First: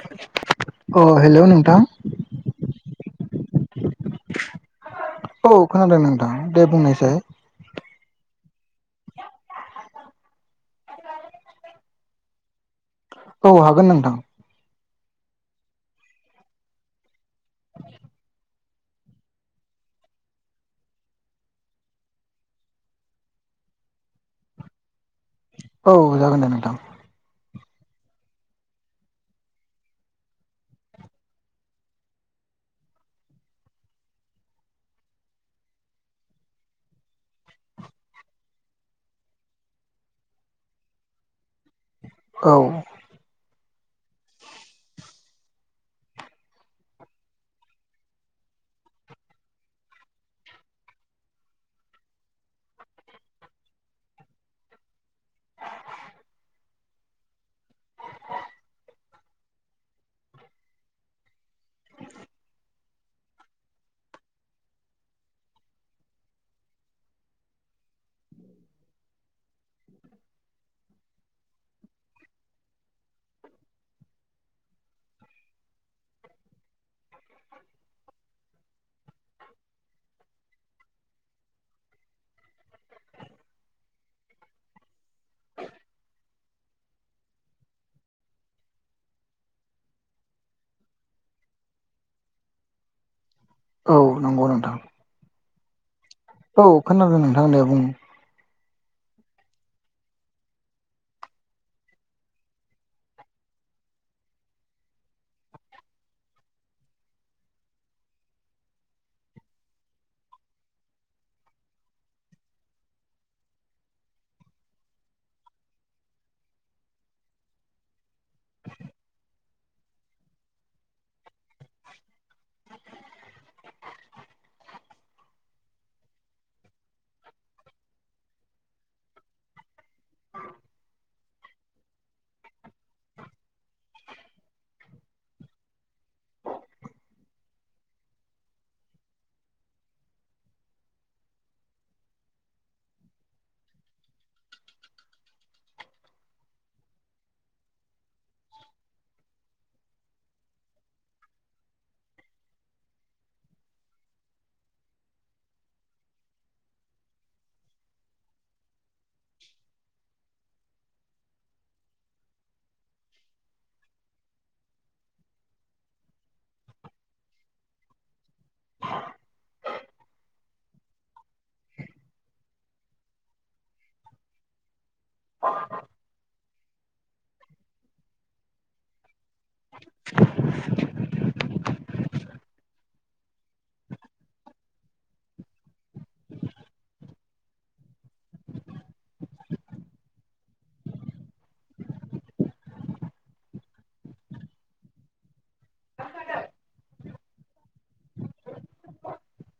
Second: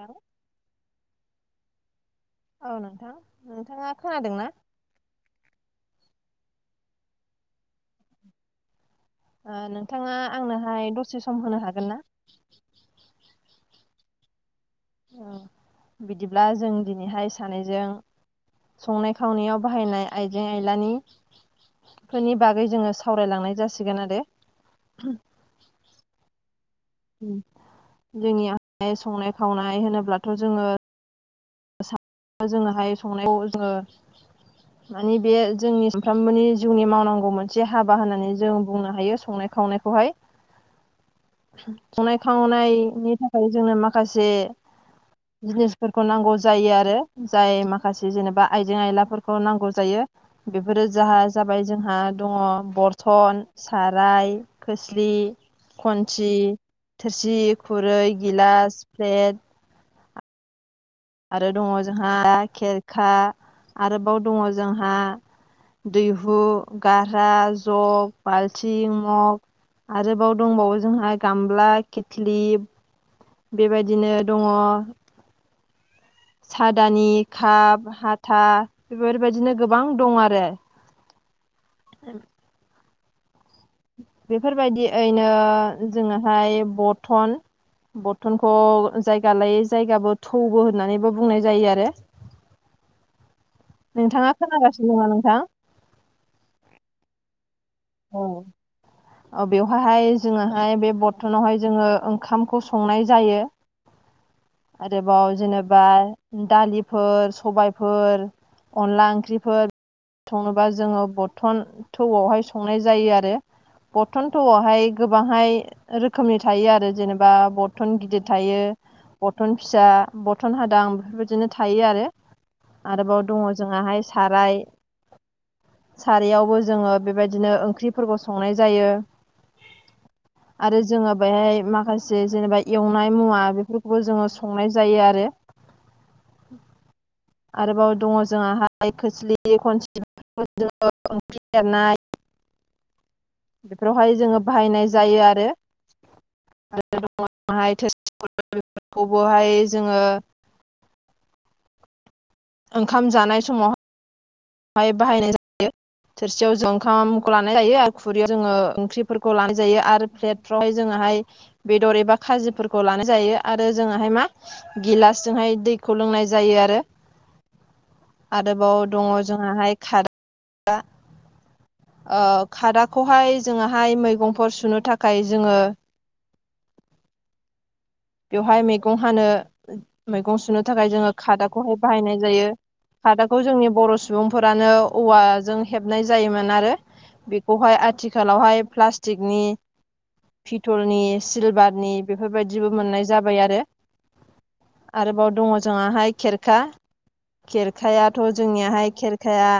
Hello अ hello नोंथां औ नोंथां नोंथाङा खोनादोंना? औ खोनादों नोंथां दे बुंनायसाय नोंथाङा आंनोहाय दसे सम होनो हागोन ना? औ हागोन नोंथां। दा जों दिनैहाय सानैजों संनाय खावनायाव बाहायनाय आइजें आयलानि फोरनि बागै जोङो सावरायलांनाय जासिगोन आरोे औ जागोन दे नोंथां। ओम जोंनि आइ संनाय खावनाय होनोब्लाथ' जोङो जोङोहाय संनायखौ जोङो मानिे बे जोंनि सानफ्रामबोनि जिउनि मावनांगौ मोनसे हाबा होननानै जों बुंनो हायो संनाय खावनायख खौहाय संनाय औ खावनायनि थाखाय खाय जोंनो माखासे जिनिसफोरखौ नांगौ जायो आरो जाय माखासे जेनेबा आइजें आयलाफोरखौ नांगौ जायो। बेफोरो जाहा जाबाय जोंहा दङ बरथन साराय खोस्लि। खन्सि थोरसि खुरै गिलास प्लेट आरो दङ जोंहा खेरखा आरोबाव दङ जोंहा दैहु गारा जग बाल्थिं मग। आरोबाव दंबावो जोंहा गामला खिथ्लि बेबायदिनो दङ। सादानि काप हाथा बेफोरबायदिनो गोबां दं आरो बेफोरबायदि ओैनो जोङोहाय बरथन। बरथनखौ जायगा लायै जायगाबो थौबो होननानैबो बुंनाय जायो आरो औ नोंथाङा नंगौ नोंथां खोनागासिनो दङ नोंथां? औ खोनादों नोंथां दे बुं। ओम बेवहहाय जोङोहाय बे बरथनावहाय जोङो ओंखामखौ संनाय जायो। आरोबाव जेनेबा दालिफोर सबायफोर। अनला ओंख्रिफोर सङोबा जोङो बर्थन थौआवहाय संनाय जायो आरो बरथनथ'थौआवहाय गोबांहाय रोखोमनि थायो आरो जेनेबा बरथन गिदिर थायो। बथन फिसा बथन हादां बेफोरबायदिनो थायो आरो आरोबाव दङ जोंहाहाय साराय सारयावबो जोङो बेबायदिनो ओंख्रिफोरखौ संनाय जायो। [inaudible] आरो जोङो बेहाय माखासे जेनेबा एवनाय मुवा बेफोरखौबो जोङो संनाय जायो आरो [inaudible] आरोबाव दङ जों हाय खोस्लि खनसि ओंख्रि एरनाय। बेफोरावहाय जोङो बाहायनाय जायो आरो आरो दङ थोर बेफोरखौबोहाय जोङो ओंखाम जानाय समावाय हाय बाहायनाय जायो। थोरसियाव जों ओंखामखौ लानाय जायो आरो खुरैयाव जोङो ओंख्रिफोरखौ लानाय जायो आरो प्लेटफ्रावहाय जोङोहाय बेदर एबा खाजिफोरखौ लानाय जायो आरो जोंहाय हाय मा गिलासजोंहाय दैखौ लोंनाय जायो आरो आरोबाव दङ जोंहाय हाय खादा खादाखौहाय जोंहा हाय मैगंफोर सुनो थाखाय जोङो बेवहाय मैगं हानो मैगं सुनो थाखाय जोङो खादाखौहाय बाहायनाय जायो। हादाखौ जोंनि बर' सुबुंफोरानो औवाजों हेबनाय जायोमोन आरो बेखौहाय आथिखालावहाय प्लास्टिकनि पिथलनि सिलभारनि बेफोरबायदिबो मोननाय जाबाय आरो आरोबाव दङ जोंहा हाय खेरखा। खेरखायाथ' जोंनियाहाय खेरखाया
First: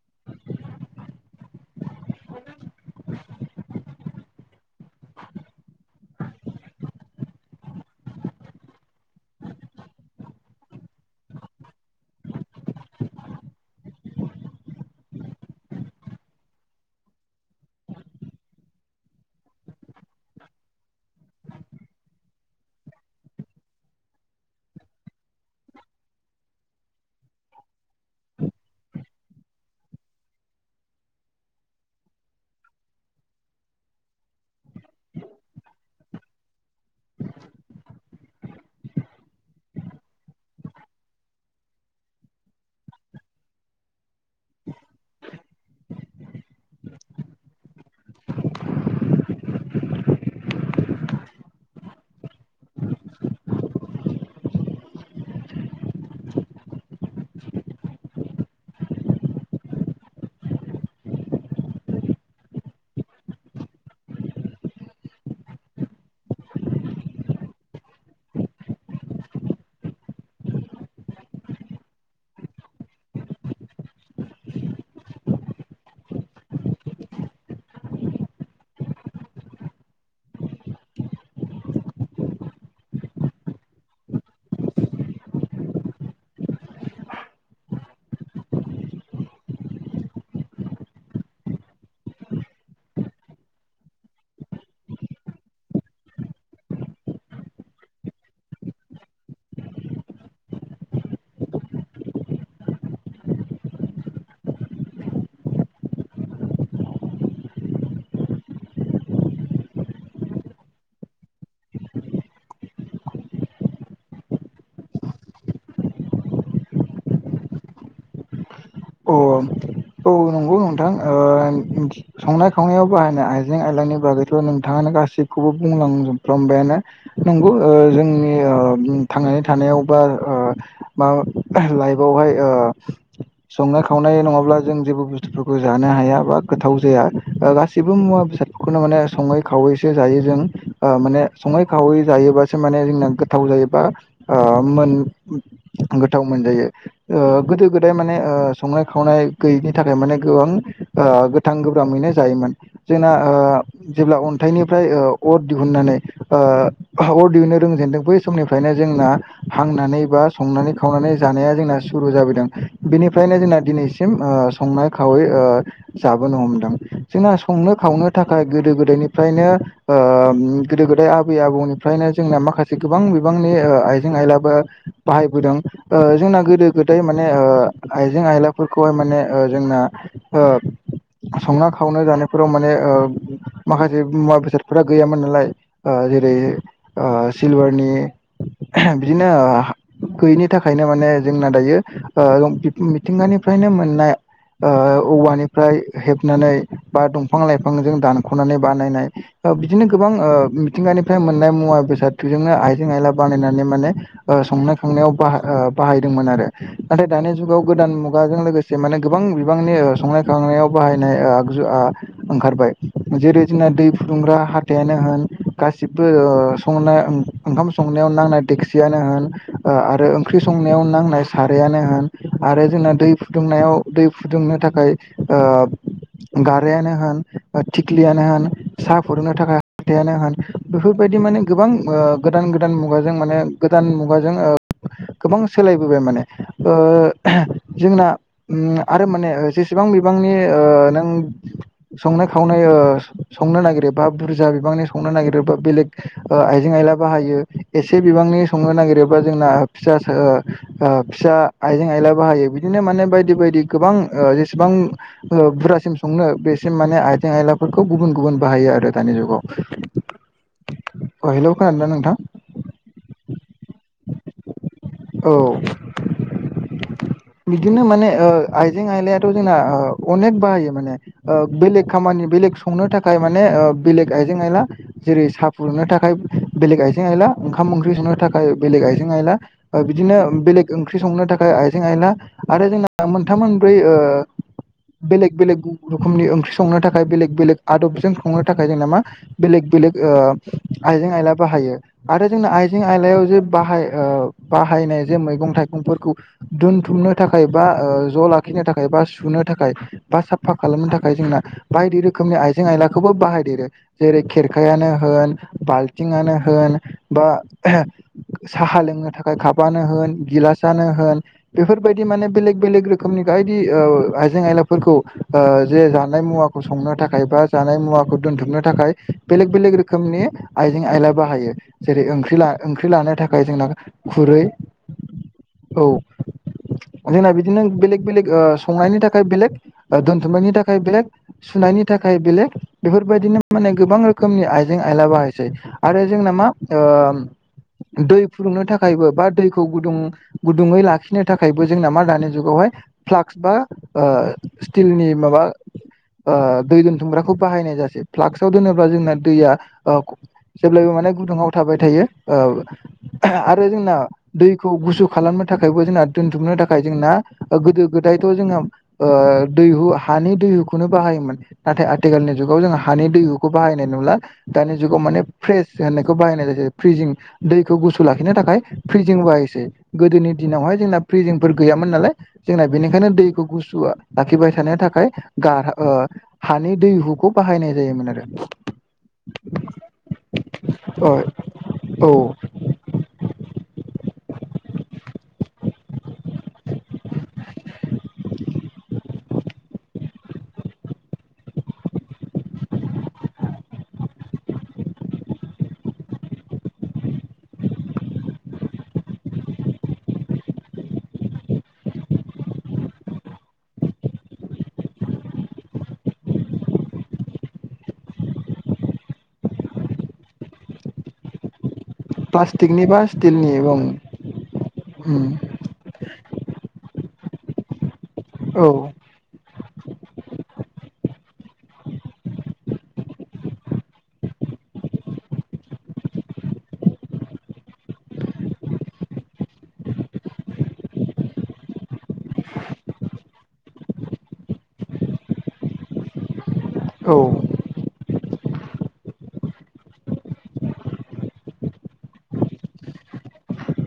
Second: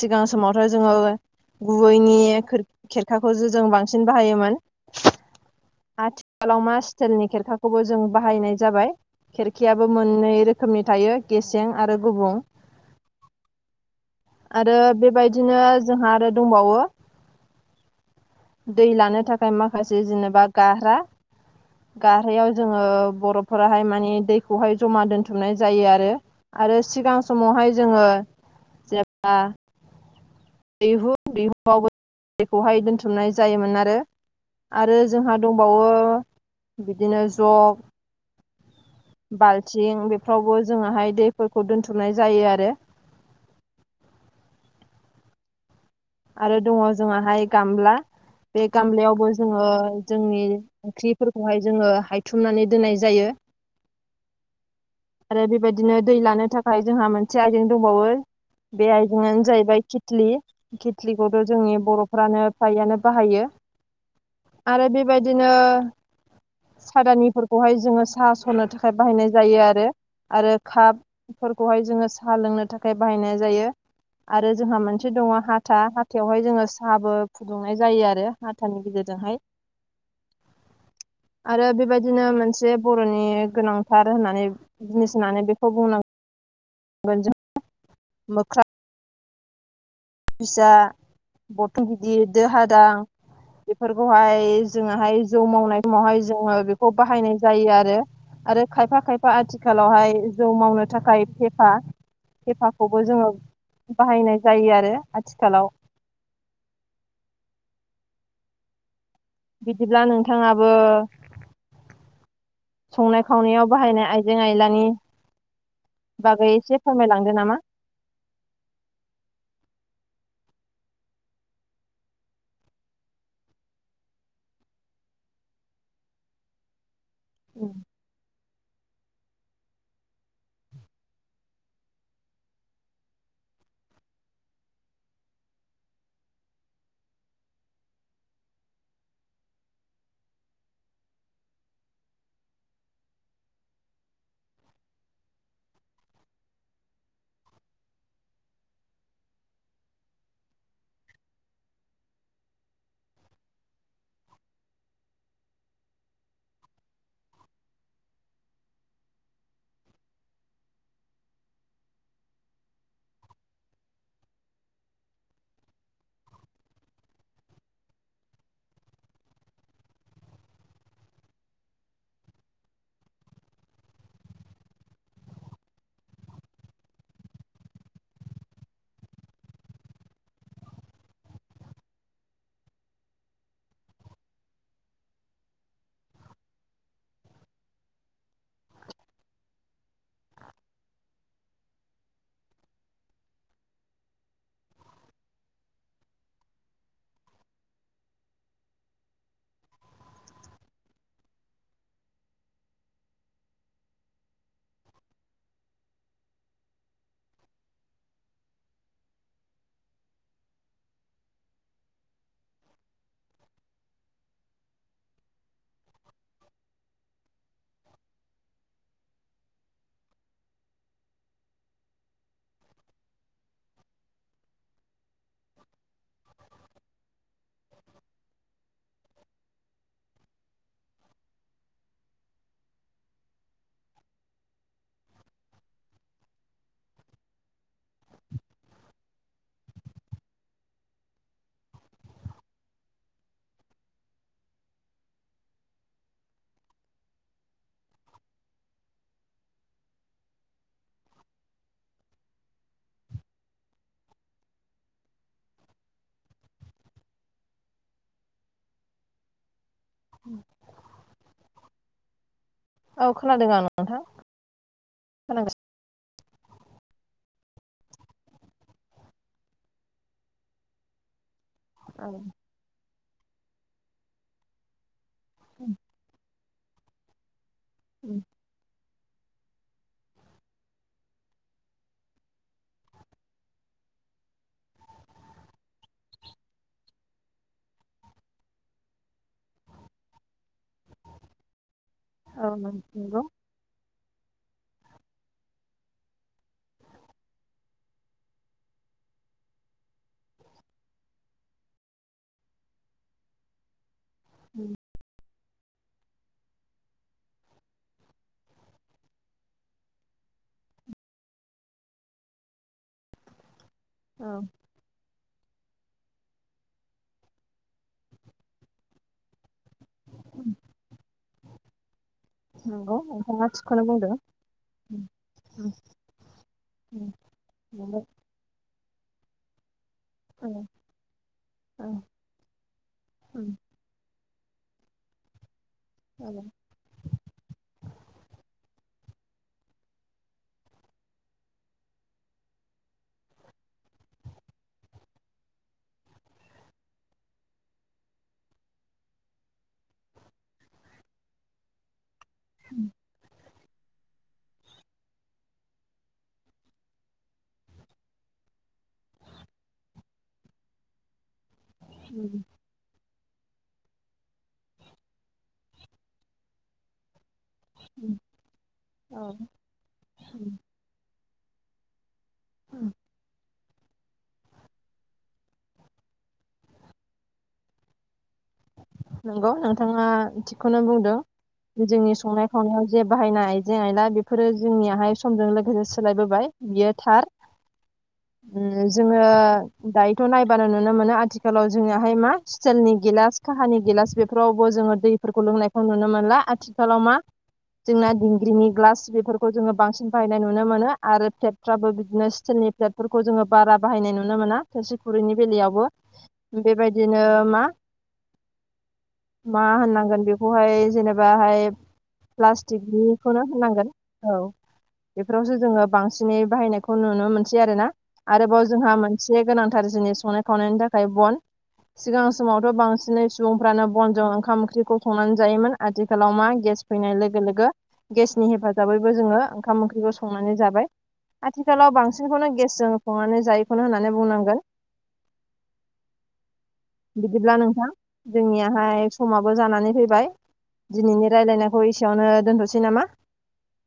सिगां समावथ' जोङो गुबैनि खोर खेरखाखौसो जों बांसिन बाहायोमोन। आथिखालाव मा स्टाइलनि खेरखाखौबो जों बाहायनाय जाबाय। खेरखियाबो मोननै रोखोमनि थायो गेसें आरो गुबुं। आरो बेबायदिनो जोंहा आरो दंबावो। दै लानो थाखाय माखासे जेनेबा गारहा गारहायाव जोङो बर'फोराहाय माने दैखौहाय जमा दोनथुमनाय जायो आरो। आरो सिगां समावहाय जोङो जेब्ला दैहु दैहुआवबो दैखौहाय दोनथुमनाय जायोमोन आरो। आरो जोंहा दंबावो बिदिनो ज'ग बाल्थिं बेफ्रावबो जोङाहाय दैफोरखौ दोनथुमनाय जायो आरो। [unintelligible] आरो दङ जोंहाय गामला बे गामलायावबो जोङो जोंनि ओंख्रिफोरखौहाय जोङो हायथुमनानै दोननाय जायो। आरो बेबायदिनो दै लानो थाखाय जोंहा मोनसे आयजें दंबावो बे आइजेंआनो जाहैबाय कितलि। कितलिकखौथ' जोंनि बर'फ्रानो फ्रायानो बाहायो। आरो बेबायदिनो सादानिफोरखौहाय जोङो साहा स'रनो थाखाय बाहायनाय जायो आरो-आरो काप फोरखौहाय जोङो साहा लोंनो थाखाय बाहायनाय जायो। आरो जोंहा मोनसे दङ हा था हाथायावहाय जोङो साहाबो फुदुंनाय जायो आरो हाथानि गेजेरजोंहाय आरो बेबायदिनो मोनसे बर'नि गोनांथार होननानै जिनिस होननानै बेखौ बुंनांगोन जों मोख्रा जा बथल गिदिर दो हादां बेफोरखौहाय जोङोहाय जौ मावनाय समावहाय जोङो बेखौ बाहायनाय जायो आरो। आरो खायफा-खायफा आथिखालावहाय जौ मावनो थाखाय फेफा फेफाखौबो जोङो बाहायनाय जायो आरो आथिखालाव। बिदिब्ला नोंथाङाबो संनाय खावनायाव बाहायनाय आयजें आयलानि बागै एसे फोरमायलांदो नामा? अ औ नंगौ नोंथां ओ [unintelligible] संनाय खावनायाव बाहायनाय आइजें आयलांनि बागैथ' नोंथाङानो गासैखौबो बुंलांजोबफ्रामबायानो। नंगौ ओ जोंनि ओ थांनानै थानायाव बा ओ मा लायबयावहाय ओ संनाय खावनाय नङाब्ला जों जेबो बुस्थुफोरखौ जानो हाया बा गोथाव जाया ओ गासिबो मुवा बेसाद खुनुनो माने सङै खावैसो जायो जों ओ माने स'ङै खावै जायोबासो माने जोंना गो थाव जायोबा ओ मोन गोथाव मोनजायो। ओ गोदो गोदाय माने ओ संनाय खावनाय गैयैनि थाखाय माने गोबां ओ गोथां गोब्राममैनो जायोमोन। जोंना ओ जेब्ला अन्थाइनिफ्राय ओ अर दिहुननानै ओ अर दिहुननो रोंजेनदों बै समनिफ्रायनो जोंना हांनानै बा संनानै खावनानै जानाया जोंना सुरु जाबोदों। बेनि फ्रायनो जोंना दिनैसिम ओ संनाय खावै ओ जाबोनो हमदों। जोंना संनो खावनो थाखाय गोदो गोदायनिफ्रायनो ओ गोदो गोदाय आबै आबौनिफ्रायनो जोंना माखासे गोबां बिबांनि ओ आइजें आइलाबो बाहायबोदों ओ जोंना गोदो गोदाय माने ओ आइजें आयलाफोरखौहाय माने ओ जोंना ओ संना खावना जानायफोराव माने ओ माखासे मुवा बेसादफोरा गैयामोन नालाय। ओ जेरै ओ सिलभारनि बिदिनो ओ गैयिनि थाखायनो माने जोंना दायो ओ बिब मिथिंगानिफ्रायनो मोननाय बा औवानिफ्राय हेबनानै बा दंफां लाइफांजों दानख'नानै बानायनाय बिदिनो गोबां मिथिंगानिफ्राय मोननाय मुवा बेसादजोंनो आइजें आयला बानायनानै माने ओ संनाय खांनायाव बाहा-बाहायदोंमोन आरो। नाथाय दानि जुगाव गोदान मुगाजों लोगोसे माने गोबां बिबांनि संनाय खावनायाव बाहायनाय आगजु आ ओंखारबाय। जेरै जोंना दै फुदुंग्रा हाथायानो होन गासिबो ओ संना ओंखाम संनायाव नांनाय देक्सियानो होन ओ आरो ओंख्रि संनायाव नांनाय सारायआानो होन आरो जोंना दै फुदुंनायाव दै फुदुंनो थाखाय ओ गारायानो होन थिख्लियानो होन साहा फुदुंनो थाखाय हाथायानो होन बेफोरबायदि माने गोबां ओ गोदान गोदान मुगाजों माने गोदान मुगाजों ओ गोबां सोलायबोबाय माने। ओ एहे जोंना उम आरो माने ओ जेसेबां बिबांनि ओ नों संनाय खावनाय ओ संनो नागिरो बा बुरजा बिबांनि संनो नागिरो बा बेलेग ओ आइजें आइला बाहायो एसे बिबांनि संनो नागिरोब्ला जोंना फिसास ओ ओ फिसा आइजें आइला बाहायो बिदिनो माने बायदि बायदि गोबां ओ जेसेबां बुरजासिम संनो बेसिम माने आयथें आयलाफोरखौ गुबुन गुबुन बाहायो आरो दानि जुगाव। अ हेलौ खोनादोंदा नोंथां? औ खोनादों आं नोंथां औ खोनागासिनो बिदिनो माने ओ आइजें आयलायाथ' जोंना ओ अनेक बाहायो माने। ओ बेलेग औ खामानि बेलेग संनो थाखाय माने ओ बेलेग आइजें आइला जेरै सा फुदुंनो थाखाय बेलेग आइजें आइला ओंखाम ओंख्रि सुनो थाखाय बेलेग आइजें आइला ओ बिदिनो बेलेग ओंख्रि संनो थाखाय जें आइला आरो जोंना मोनथाम मोनब्रै ओ बेलेग बेलेग रोखोमनि ओंख्रि संनो थाखाय बेलेग बेलेग आदबजों संनो थाखाय जोंना मा बेलेग बेलेग ओ आइजें आयला बाहायो। आरो औ जोंना आइजें नंगौ आयलायाव जे बाहाय ओ बाहायनाय जे मैगं थाइगंफोरखौ दोनथुमनो थाखाय बा ओ ज' लाखिनो थाखाय बा सुनो थाखाय बा साफा खालामनो थाखाय जोंना बायदि रोखोमनि आइजें आयलाखौबो बाहायदेरो। जेरै खेरखायानो होन बाल्थिंआनो होन बा एहे साहा लोंनो थाखाय कापानो होन गिलासनो होन बेफोरबायदि माने बेलेग बेलेग रोखोमनि बायदि ओ औ आइजें आइला फोरखौ ओ जे जानाय मुवाखौ संनो थाखाय बा जानाय मुवाखौ दोनथुमनो थाखाय बेलेग बेलेग रोखोमनि आइजें आयला बाहायो। जेरै ओं ख्रिला ओंख्रि नंगौ लानो थाखाय नोंथाङा जोंना थिगखौनो खुरै औ। जोंना बिदिनो बेलेग बेलेग ओ संनायनि थाखाय बेलेग दोनथुमनायनि बुंदों थाखाय बेलेग सुनायनि थाखाय बेलेग बेफोरबायदिनो माने गोबां रोखोमनि आइजें आइला बाहायसै। आरो जोंना मा ओ दै फुदुंनो थाखायबो बा दैखौ गुदुं गुदुङै ला खिनो थाखायबो जोंनामा दानि जुगावहाय फ्लाक्स बा ओ स्टिलनि माबा ओ दै दोनथुमग्राखौ बाहायनाय जासै। फ्लाक्सआव दोनोब्ला जोंना दैया जेब्लायबो माने गुदुङाव थाबाय थायो। औ आरो जोंना दैखौ गुसु खालामनो था खायबो जोंना दोनथुमनो थाखाय जोंना गोदो गोदायथ' जोंना ओ दैहु हानि दैहुखौनो बाहायोमोन। नाथाय आथिखालनि जुगाव जों हानि दैहु खौ बाहायनाय नुला दानि जुगाव माने फ्रेस होननायखौ बाहायनाय जासै फ्रिजिं। दैखौ गुसु लाखिनो थाखाय फ्रिजिं बाहायसै। गोदोनि दिनावहाय जोंना फ्रिजिंफोर गैयामोन नालाय जोंना बेनिखायनो दैखौ गुसु लाखिबाय थानो थाखाय गार ओ हानि दैहुखौ बाहायनाय जायोमोन आरो। नंगौ नोंथांङा थिगखौनो बुंदों। आरो औ जोंनि संनाय खावनायाव जे बाहायनाय आइजें आयला बेफोरो जोंनियाहाय समजों लोगोसे सोलायबोबाय बियो थार। [inaudible] उम जोङो दायोथ' नायबानो नुनो मोनो आथिखालाव जोंनियाहाय मा सिथेलनि गिलास काहानि गिलास बेफोरावबो जोङो दैफोरखौ लोंनायखौ नुनो मोनला। आथिखालाव मा जोंना दिंग्रिनि ग्लास बेफोरखौ जोङो बांसिन बाहायनाय नुनो मोनो। आरो प्लेट फ्राबो बिदिनो सिथेलनि प्लेटफोरखौ जोङो बारा बाहायनाय नुनो मोना, थोरसि, खुरैनि बेलायावबो। बेबायदिनो मा मा होननांगोन बेखौहाय जेनेबाहाय प्लास्टिकनि बा प्लास्टिकनिखौनो स्टिलनि ओं होनांगोन औ उम बेफोरावसो जोंङो बांसिनै बाहायनायखौ नुनो मोनसै आरोना। आरोबाव औ जोंहा मोन से गोनांथार जोंनि संनाय खावनायनि थाखाय बन। सिगां समावथ' बांसिनै सुबुंफ्रानो बनजों ओंखाम ओंख्रिखौ संनानै जायोमोन। आथिखालाव मा गेस फैनाय लोगो लोगो गेसनि हेफाजाबैबो जोंङो ओंखाम ओंख्रिखौ संनानै जाबाय। आथिखालाव बांसिनखौनो गेसजों संनानै जायोखौनो होननानै बुंनांगोन। औ बिदिब्ला नोंथां जोंनियाहाय समाबो जानानै फैबाय। दिनैनि रायलायनायखौ एसेयावनो दोनथ'सै नामा?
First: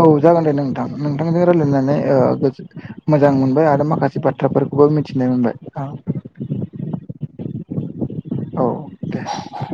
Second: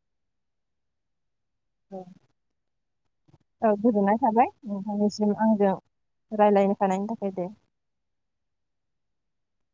औ जागोन दे नोंथां। नोंथांजों रालायनानै औ ओ गोसो मोजां मोनबाय औ आरो गोजोननाय माखासे बाथ्राफोरखौबो मिथिनाय मोनबाय। औ रायलायनो खानायनि थाखाय दे। औ दे